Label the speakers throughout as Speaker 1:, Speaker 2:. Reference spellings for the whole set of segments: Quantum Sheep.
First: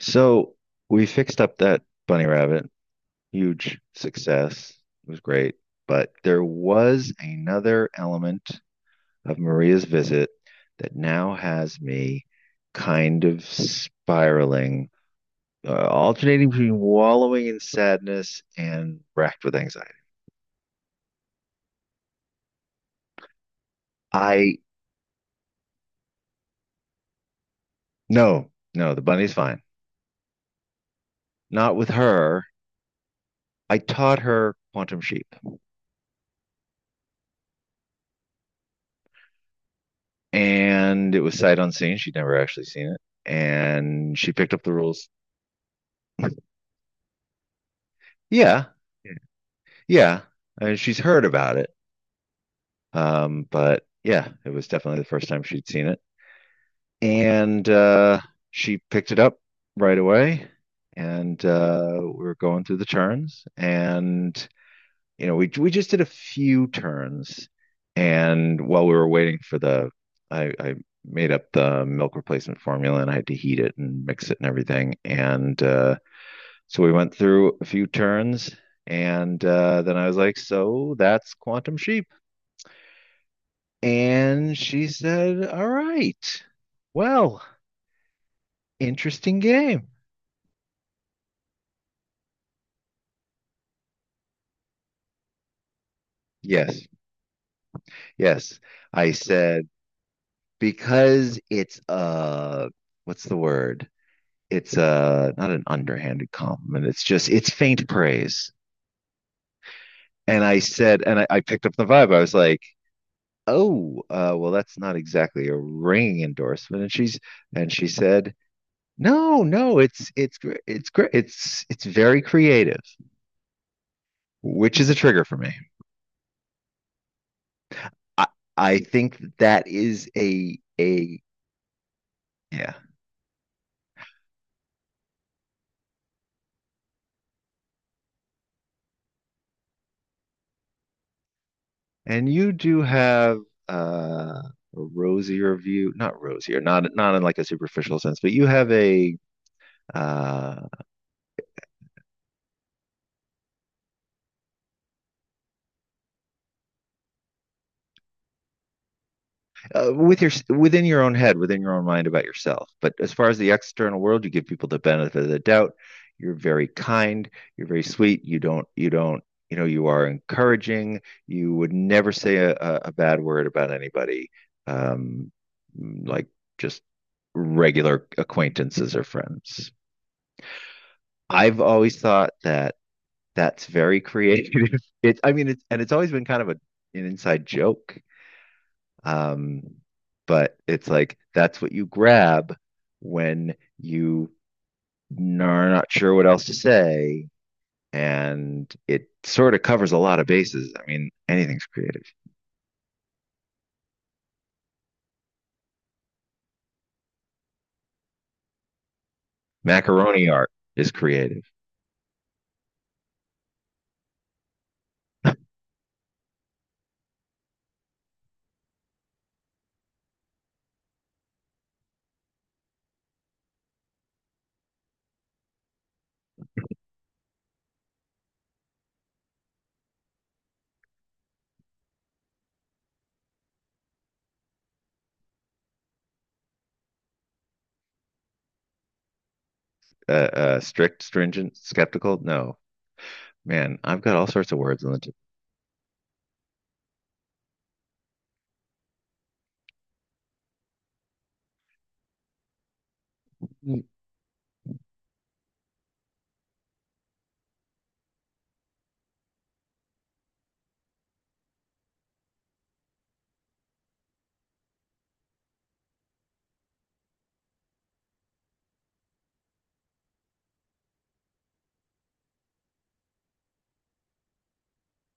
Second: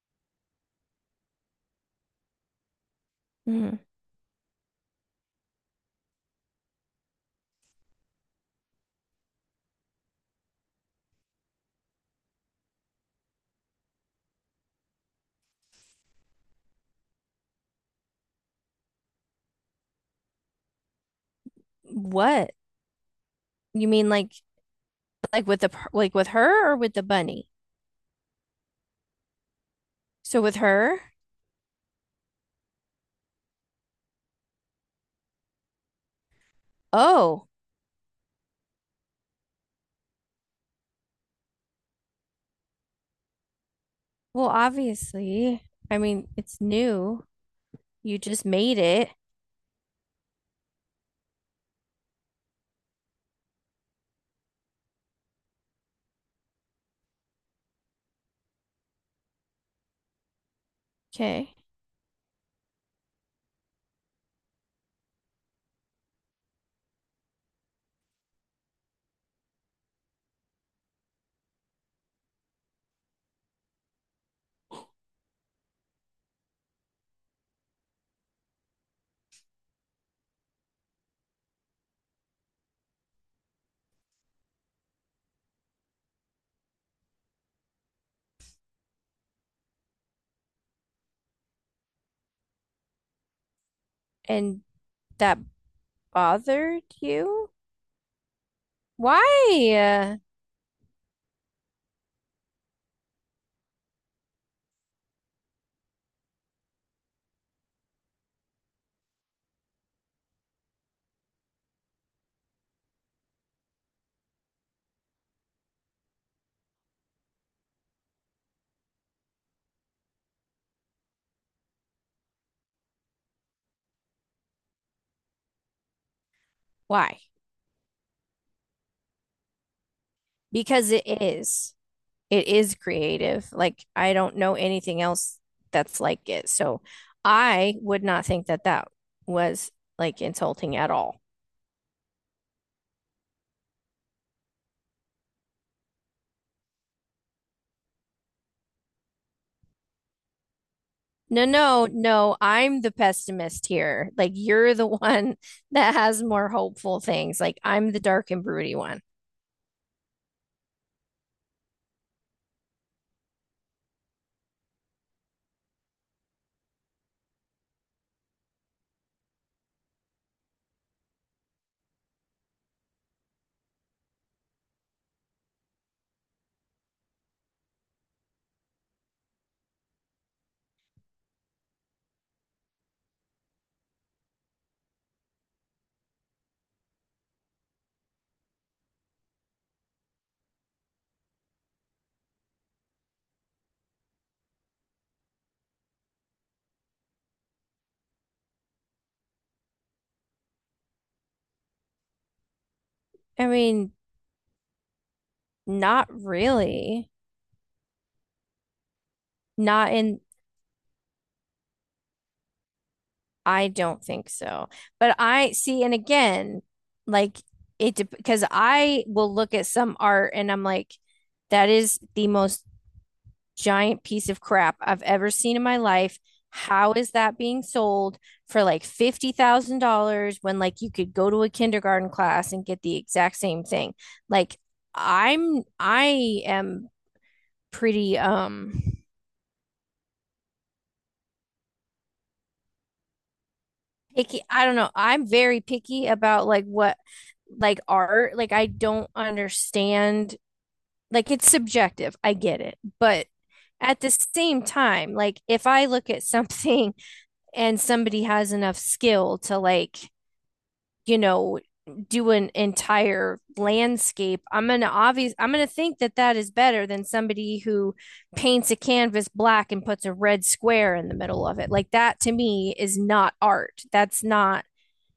Speaker 1: So we fixed up that bunny rabbit.
Speaker 2: Mhm.
Speaker 1: Huge success. It was great. But there was another element of Maria's visit that now has me kind of spiraling, alternating between wallowing in sadness and racked with anxiety.
Speaker 2: What? You mean like
Speaker 1: I,
Speaker 2: like like with her or with the bunny?
Speaker 1: no, no, the bunny's fine.
Speaker 2: So with her?
Speaker 1: Not with her. I taught her Quantum Sheep,
Speaker 2: Oh,
Speaker 1: and it was sight unseen. She'd never actually seen it. And she
Speaker 2: well,
Speaker 1: picked up the rules.
Speaker 2: obviously. I mean, it's new. You just
Speaker 1: Yeah,
Speaker 2: made it.
Speaker 1: yeah, yeah. I mean, she's heard about it. But yeah, it was definitely the first time she'd seen it. And she picked it up right away. And
Speaker 2: Okay.
Speaker 1: we were going through the turns. And, we, just did a few turns. And while we were waiting for the, I made up the milk replacement formula, and I had to heat it and mix it and everything. And So we went through a few turns, and then I was like, "So that's Quantum Sheep." And she said, "All right. Well, interesting game."
Speaker 2: And that bothered
Speaker 1: Yes,
Speaker 2: you?
Speaker 1: yes. I
Speaker 2: Why?
Speaker 1: said,
Speaker 2: Uh,
Speaker 1: because it's a, what's the word? It's a not an underhanded compliment. It's just, it's faint praise. And I said, and I picked up the vibe. I was like, "Oh, well, that's not exactly a ringing endorsement." And she said, no, no, it's great. It's very creative, which is a trigger for me.
Speaker 2: why?
Speaker 1: I I think that is a,
Speaker 2: Because it
Speaker 1: a.
Speaker 2: is. It
Speaker 1: Yeah.
Speaker 2: is creative. Like I don't know anything else that's like it. So I would not think that that was like insulting at all.
Speaker 1: And you do have a rosier view, not rosier, not not in like a superficial sense, but you have a, uh,
Speaker 2: No, no, no. I'm the pessimist here. Like you're the one that has more hopeful things. Like I'm the dark and broody one.
Speaker 1: within your own head, within your own mind about yourself. But as far as the external world, you give people the benefit of the doubt. You're very kind. You're very sweet. You don't. You don't. You know. You are encouraging. You would never say a bad word about anybody. Um, like just regular acquaintances or friends. I've always thought that that's very creative. It's. I mean, it's, and it's always been kind of a an inside joke, um, but it's like that's what you grab when you are not sure what else to say, and it sort of covers a lot of bases. I mean, anything's creative.
Speaker 2: I mean, not really. Not in,
Speaker 1: Macaroni art is creative.
Speaker 2: I don't think so. But I see, and again, like because I will look at some art and I'm like, that is the most giant piece of crap I've ever seen in my life. How is that being sold for like $50,000 when like you could go to a kindergarten class and get the exact same thing? Like I am pretty
Speaker 1: Strict, stringent, skeptical. No, man, I've got all
Speaker 2: picky.
Speaker 1: sorts of
Speaker 2: I don't
Speaker 1: words
Speaker 2: know.
Speaker 1: on the tip.
Speaker 2: I'm very picky about like what like art. Like I don't understand like it's subjective. I get it. But at the same time, like if I look at something and somebody has enough skill to like, you know, do an entire landscape, I'm gonna think that that is better than somebody who paints a canvas black and puts a red square in the middle of it. Like that to me is not art. That's not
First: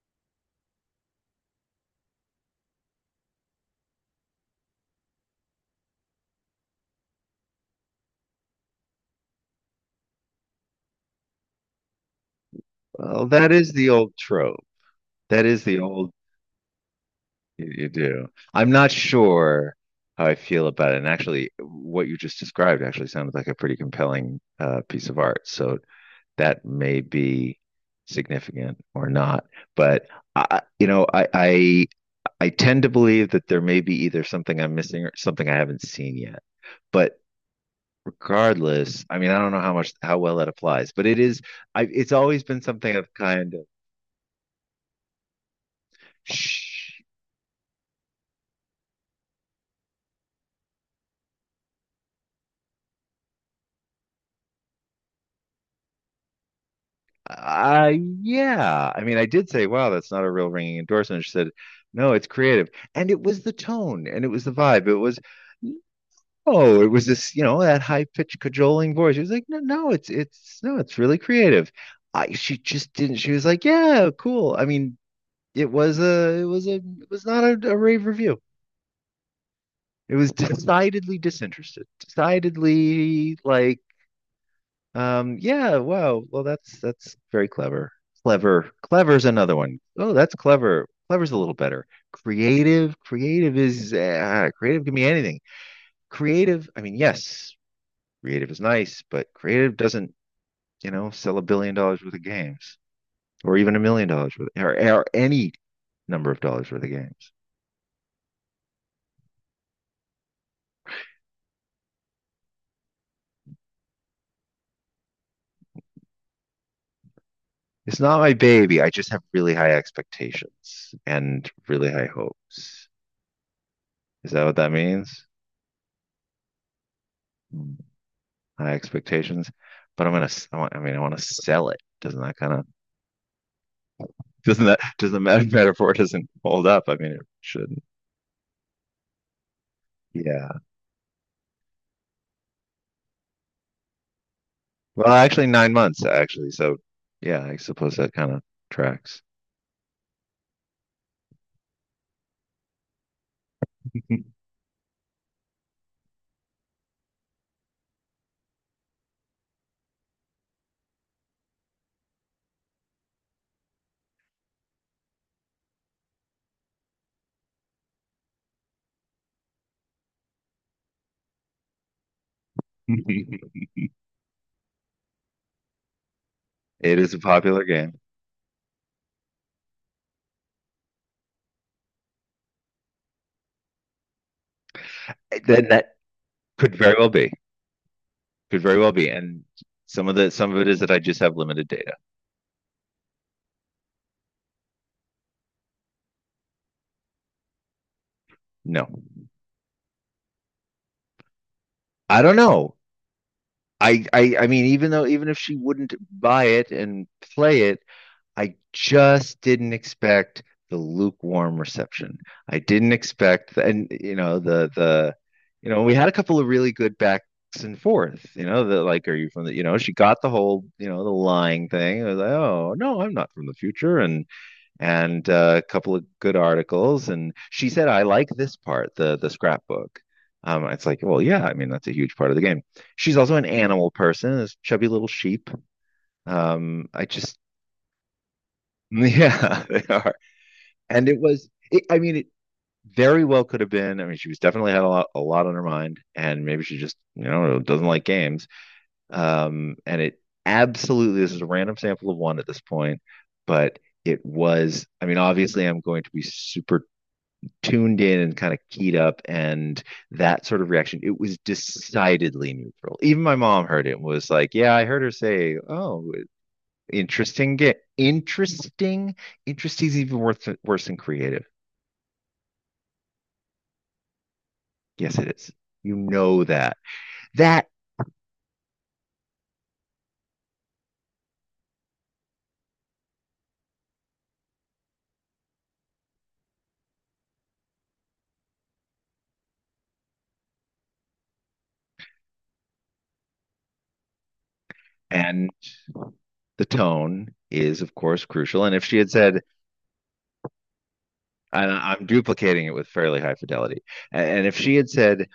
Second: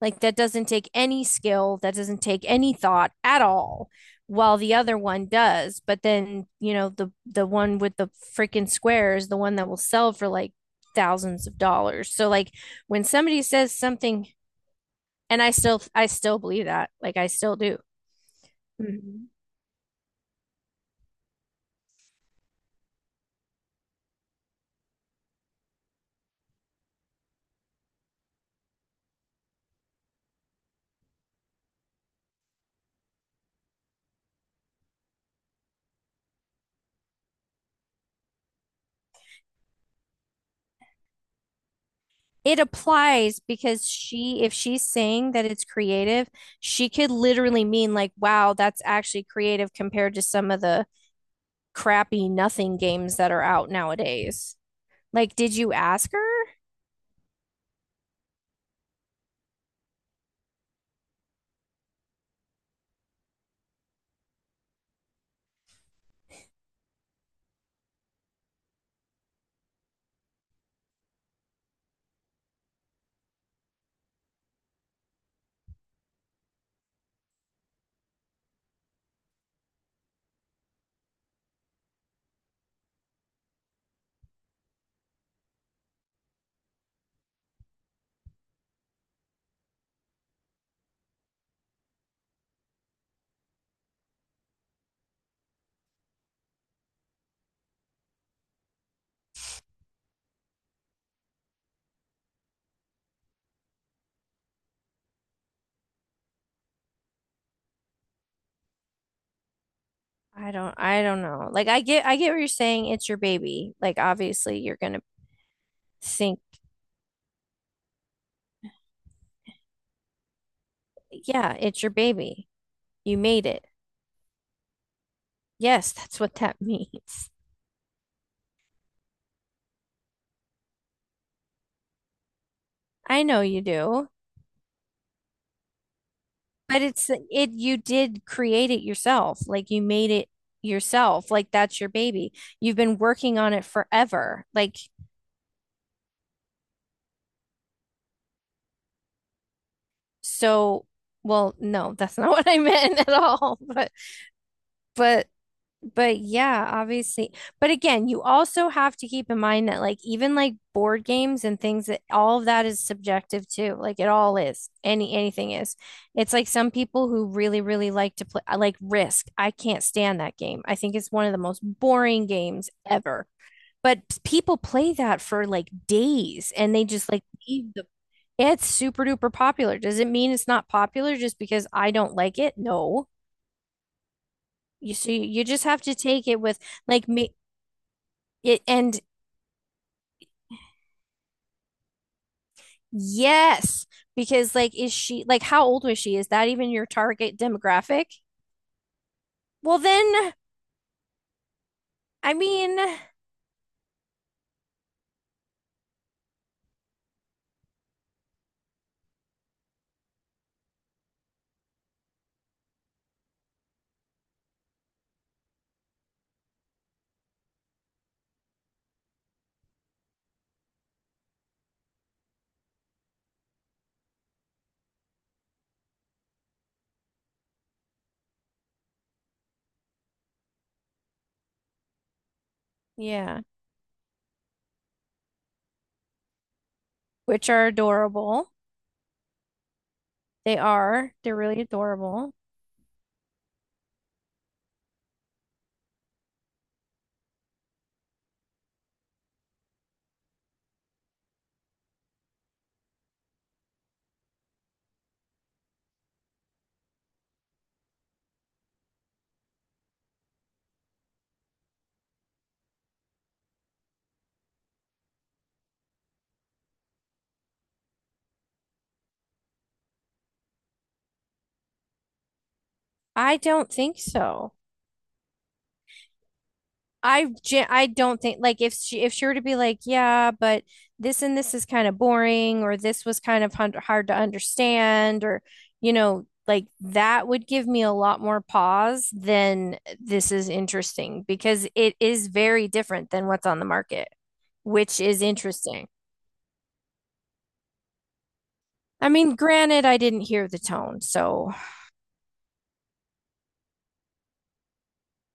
Speaker 2: like that doesn't take any skill, that doesn't take any thought at all, while the other one does. But then, the one with the freaking square is the one that will sell for like thousands of dollars. So like when
Speaker 1: Well,
Speaker 2: somebody
Speaker 1: that
Speaker 2: says
Speaker 1: is the old
Speaker 2: something
Speaker 1: trope.
Speaker 2: and
Speaker 1: That
Speaker 2: I
Speaker 1: is the
Speaker 2: still I
Speaker 1: old.
Speaker 2: still believe that. Like I still
Speaker 1: You,
Speaker 2: do.
Speaker 1: you do. I'm not
Speaker 2: Mhm.
Speaker 1: sure how I feel about it. And actually, what you just described actually sounded like a pretty compelling piece of art. So that may be significant or not. But I, you know, I, I I tend to believe that there may be either something I'm missing or something I haven't seen yet. But regardless, I mean, I don't know how much how well that applies, but it is. I it's always
Speaker 2: It
Speaker 1: been something I've
Speaker 2: applies
Speaker 1: kind
Speaker 2: because she if she's saying that it's creative,
Speaker 1: of.
Speaker 2: she could literally mean like wow, that's actually creative compared to some of the crappy nothing games that are out nowadays. Like, did you ask her?
Speaker 1: Uh, yeah. I mean, I did say, wow, that's not a real ringing endorsement. She said, no, it's creative. And it was the tone and it was the vibe. It was, no, it was this, you know, that high-pitched cajoling voice. She was like, no, no, no, it's really creative. She just didn't, she was like, yeah, cool. I mean, it was not a rave review. It was decidedly disinterested, decidedly like. Yeah, wow. Well, that's very clever. Clever. Clever's another one. Oh, that's clever. Clever's a little better. Creative. Creative is, creative can be anything. Creative, I mean, yes, creative is nice, but creative doesn't, you know, sell $1 billion worth of games, or even $1 million worth, or, any number of dollars worth of games.
Speaker 2: I don't know. Like I get what you're saying. It's your baby. Like obviously you're gonna think,
Speaker 1: It's not my baby. I just have really high expectations and
Speaker 2: yeah, it's your
Speaker 1: really high
Speaker 2: baby.
Speaker 1: hopes.
Speaker 2: You made it.
Speaker 1: Is that what that means?
Speaker 2: Yes, that's what that means.
Speaker 1: High expectations, but I'm gonna. S- I am going to I want, I mean, I want to sell it. Doesn't that kind of,
Speaker 2: I know you do.
Speaker 1: doesn't that doesn't that metaphor, doesn't hold
Speaker 2: But
Speaker 1: up? I
Speaker 2: it's
Speaker 1: mean, it
Speaker 2: it you
Speaker 1: shouldn't.
Speaker 2: did create it yourself. Like you made it
Speaker 1: Yeah.
Speaker 2: yourself. Like that's your baby. You've been working on it forever. Like
Speaker 1: Well, actually, 9 months actually. So, yeah, I suppose that kind of tracks.
Speaker 2: so well, no, that's not what I meant at all. But but But yeah, obviously. But again, you also have to keep in mind that like even like board games and things that all of that is subjective too. Like it all is. Anything is. It's like some people who really, really like to play I like Risk. I can't stand that game. I think it's one of the most boring games ever. But people play that for like days and they
Speaker 1: It
Speaker 2: just
Speaker 1: is a
Speaker 2: like
Speaker 1: popular
Speaker 2: leave the
Speaker 1: game.
Speaker 2: it's super duper popular. Does it mean it's not popular just because I don't like it? No. You see, you just
Speaker 1: Then
Speaker 2: have to
Speaker 1: that
Speaker 2: take it with
Speaker 1: could very well
Speaker 2: like
Speaker 1: be.
Speaker 2: me.
Speaker 1: Could
Speaker 2: It,
Speaker 1: very well
Speaker 2: and
Speaker 1: be. And some of it is that I just have limited data.
Speaker 2: yes, because like, is she like, how old was she? Is that even your target demographic?
Speaker 1: No.
Speaker 2: Well, then,
Speaker 1: I
Speaker 2: I
Speaker 1: don't know.
Speaker 2: mean,
Speaker 1: I mean, even though, even if she wouldn't buy it and play it, I just didn't expect the lukewarm reception. I didn't expect, and you know, you know, we had a couple of really good backs and forth. You know, the, like, are you from the? You know, she got the whole, you know, the lying thing. I was like, oh no, I'm not from the future, and a couple of good articles, and she said, I like this part, the scrapbook. It's like, well, yeah, I mean, that's a huge part of the game. She's also
Speaker 2: yeah,
Speaker 1: an animal person, this chubby little sheep. I just,
Speaker 2: which are adorable.
Speaker 1: yeah, they are.
Speaker 2: They
Speaker 1: And
Speaker 2: are.
Speaker 1: it
Speaker 2: They're
Speaker 1: was,
Speaker 2: really
Speaker 1: I mean, it
Speaker 2: adorable.
Speaker 1: very well could have been. I mean, she was definitely had a lot on her mind, and maybe she just, doesn't like games. And it absolutely, this is a random sample of one at this point. But it was, I mean, obviously I'm going to be super tuned in and kind of keyed up, and that sort of reaction, it was decidedly neutral. Even my mom heard it and was like, yeah, I heard her say, oh, interesting, interesting. Interesting is even worse than creative.
Speaker 2: I don't think so.
Speaker 1: Yes, it is. You know that.
Speaker 2: I
Speaker 1: That
Speaker 2: I don't think like if she were to be like, yeah, but this and this is kind of boring, or this was kind of hard to understand, or like that would give me a lot more pause than this is interesting because it is very different than what's on the market, which is
Speaker 1: and
Speaker 2: interesting.
Speaker 1: the tone is, of course, crucial. And if she
Speaker 2: I
Speaker 1: had
Speaker 2: mean,
Speaker 1: said,
Speaker 2: granted, I didn't hear the tone, so
Speaker 1: and I'm duplicating it with fairly high fidelity, and if she had said,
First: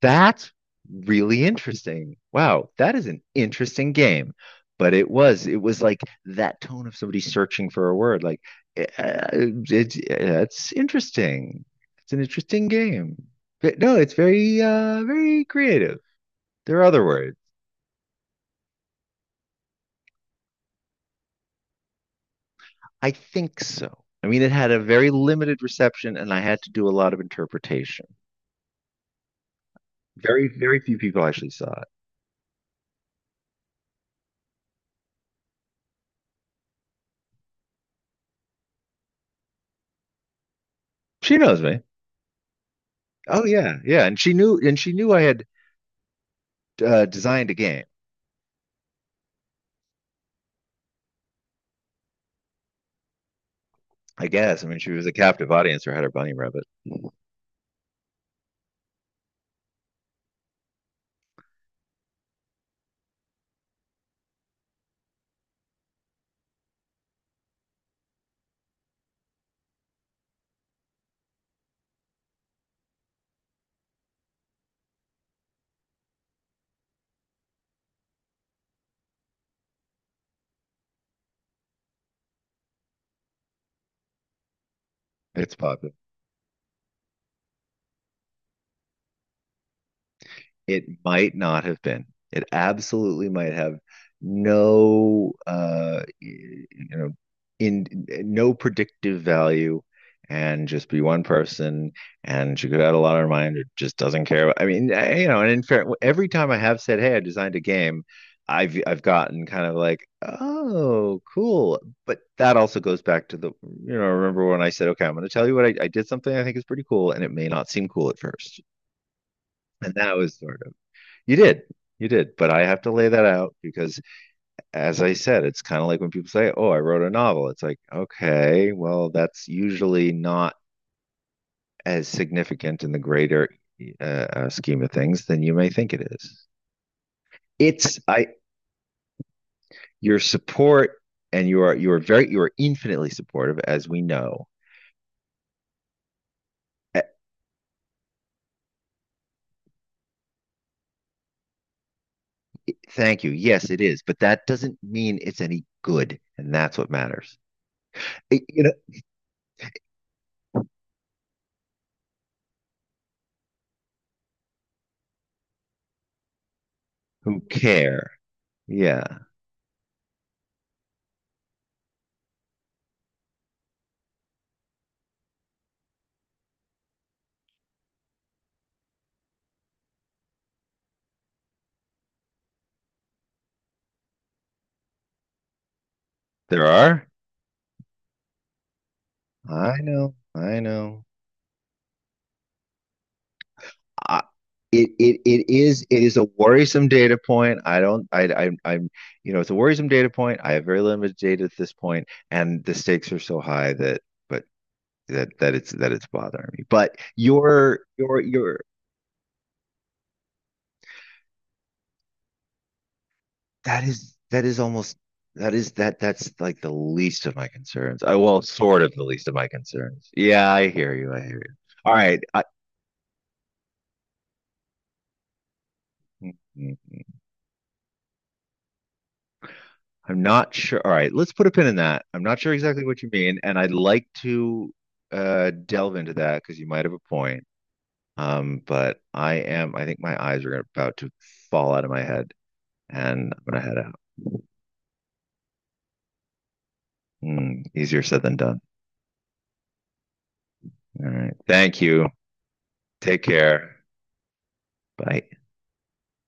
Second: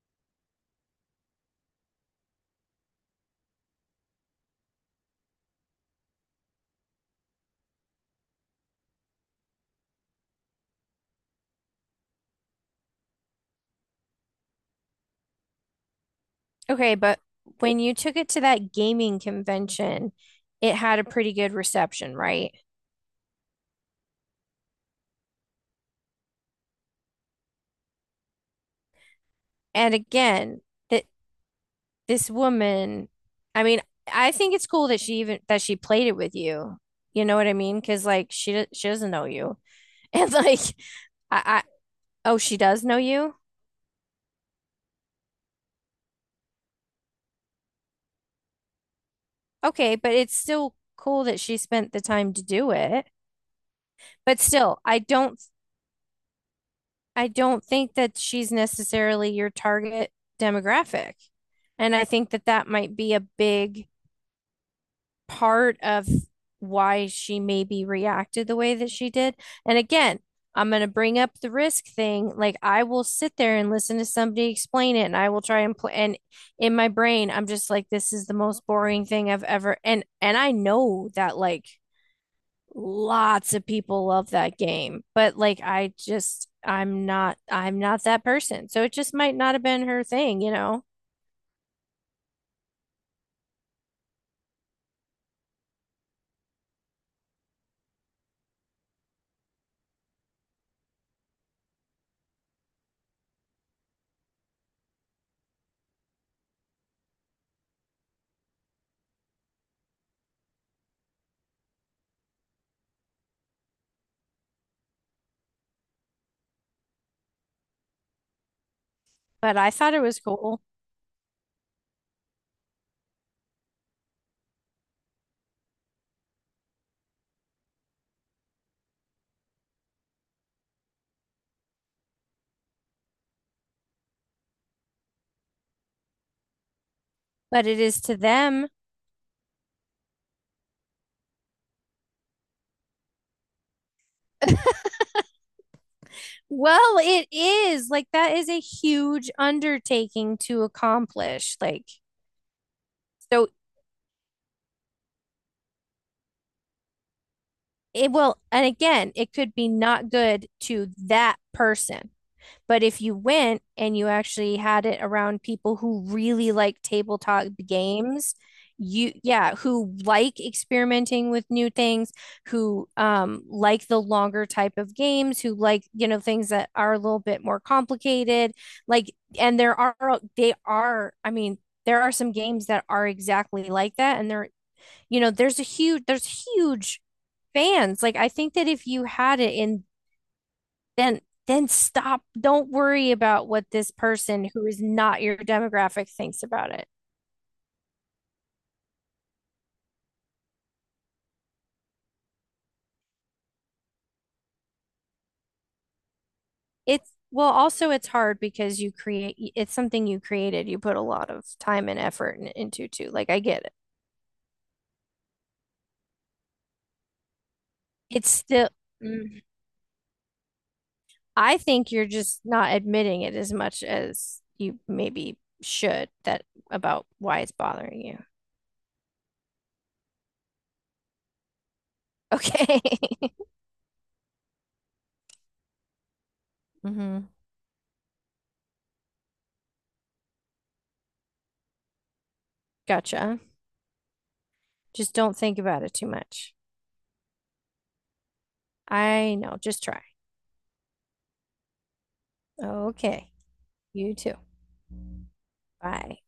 Speaker 1: that's really interesting. Wow, that is an interesting game. But it was like that tone of somebody searching for a word. Like, "Eh, it's interesting. It's an interesting game. But no, it's very, very creative. There are
Speaker 2: okay,
Speaker 1: other
Speaker 2: but
Speaker 1: words.
Speaker 2: when you took it to that gaming convention, it had a pretty good reception, right?
Speaker 1: I think so. I mean, it had a very limited reception, and I had to do a lot of interpretation.
Speaker 2: And
Speaker 1: Very,
Speaker 2: again,
Speaker 1: very few
Speaker 2: that
Speaker 1: people actually saw it.
Speaker 2: this woman, I mean, I think it's cool that she even that she played it with you. You know what I mean? Because like she doesn't know you, and like
Speaker 1: She knows
Speaker 2: I
Speaker 1: me.
Speaker 2: oh she does know you.
Speaker 1: Oh yeah, yeah, and she knew, I had designed a game.
Speaker 2: Okay, but it's still cool that she spent the time to do it.
Speaker 1: I
Speaker 2: But
Speaker 1: guess. I mean,
Speaker 2: still,
Speaker 1: she
Speaker 2: I
Speaker 1: was a
Speaker 2: don't
Speaker 1: captive audience, or had her bunny rabbit.
Speaker 2: I don't think that she's necessarily your target demographic, and I think that that might be a big part of why she maybe reacted the way that she did. And again, I'm going to bring up the Risk thing. Like I will sit there and listen to somebody explain it and I will try and play and in my brain I'm just like this is the most boring thing I've ever and I know that like lots of people love that game, but
Speaker 1: It's
Speaker 2: like I
Speaker 1: popular.
Speaker 2: just I'm not I'm not that person. So it just might not have been her thing, you know.
Speaker 1: It might not have been. It absolutely might have no, you know in no predictive value, and just be one person, and she could have had a lot on her mind, or just doesn't care. I mean, and in fair, every time I have said, "Hey, I designed a game," I've gotten kind of like, "Oh, cool." But that also goes back to the, you know, remember when I said, "Okay, I'm going to tell you what I did something I think is pretty cool," and it may not seem cool at first.
Speaker 2: But I thought
Speaker 1: And
Speaker 2: it
Speaker 1: that
Speaker 2: was
Speaker 1: was
Speaker 2: cool.
Speaker 1: sort of. You did. You did. But I have to lay that out because, as I said, it's kind of like when people say, oh, I wrote a novel. It's like, okay, well, that's usually not as significant in the greater, scheme of things than you may think it is.
Speaker 2: But it is
Speaker 1: It's.
Speaker 2: to
Speaker 1: I
Speaker 2: them.
Speaker 1: your support. And you are infinitely supportive, as we know.
Speaker 2: Well,
Speaker 1: Uh,
Speaker 2: it is like that is a huge undertaking to accomplish. Like,
Speaker 1: Thank you.
Speaker 2: so
Speaker 1: Yes, it is, but that doesn't mean it's any good, and that's what matters. Eh, you
Speaker 2: and
Speaker 1: know,
Speaker 2: again, it could be not good to that person. But if you went and you actually had it around people who really like
Speaker 1: who
Speaker 2: tabletop
Speaker 1: care?
Speaker 2: games,
Speaker 1: Yeah,
Speaker 2: yeah, who like experimenting with new things, who like the longer type of games, who like, things that are a little bit more complicated. Like, and there are, they are, I mean, there are some games that are exactly like that. And there, there's
Speaker 1: there
Speaker 2: huge
Speaker 1: are.
Speaker 2: fans. Like, I think that if you had it
Speaker 1: I
Speaker 2: in
Speaker 1: know. I know.
Speaker 2: then then stop. Don't worry about what this
Speaker 1: I,
Speaker 2: person who is
Speaker 1: it
Speaker 2: not your
Speaker 1: it
Speaker 2: demographic
Speaker 1: is a
Speaker 2: thinks about it.
Speaker 1: worrisome data point. I don't I I'm it's a worrisome data point. I have very limited data at this point, and the stakes are so high that, but that that it's bothering me. But
Speaker 2: It's well, also it's hard
Speaker 1: your
Speaker 2: because you create it's something you created. You put a lot of time and effort into too. Like I get it.
Speaker 1: that is, almost, that is, that's like the least of my concerns. I,
Speaker 2: It's
Speaker 1: well,
Speaker 2: still
Speaker 1: sort of the least of
Speaker 2: Mm.
Speaker 1: my concerns. Yeah, I hear you. I hear you.
Speaker 2: I think
Speaker 1: All
Speaker 2: you're
Speaker 1: right.
Speaker 2: just not admitting it as much as you maybe should
Speaker 1: Mm,
Speaker 2: that
Speaker 1: mm,
Speaker 2: about
Speaker 1: mm.
Speaker 2: why it's bothering you.
Speaker 1: I'm not sure. All right, let's put a pin in that. I'm not sure
Speaker 2: Okay.
Speaker 1: exactly what you mean, and I'd like to delve into that because you might have a
Speaker 2: Hmm.
Speaker 1: point. But I am. I think my eyes are about to fall out of my head, and
Speaker 2: Gotcha.
Speaker 1: I'm gonna head out.
Speaker 2: Just don't think about it too much.
Speaker 1: Hmm, easier said than done.
Speaker 2: I know. Just try.
Speaker 1: All right. Thank you. Take
Speaker 2: Okay.
Speaker 1: care.
Speaker 2: You too.
Speaker 1: Bye.
Speaker 2: Bye.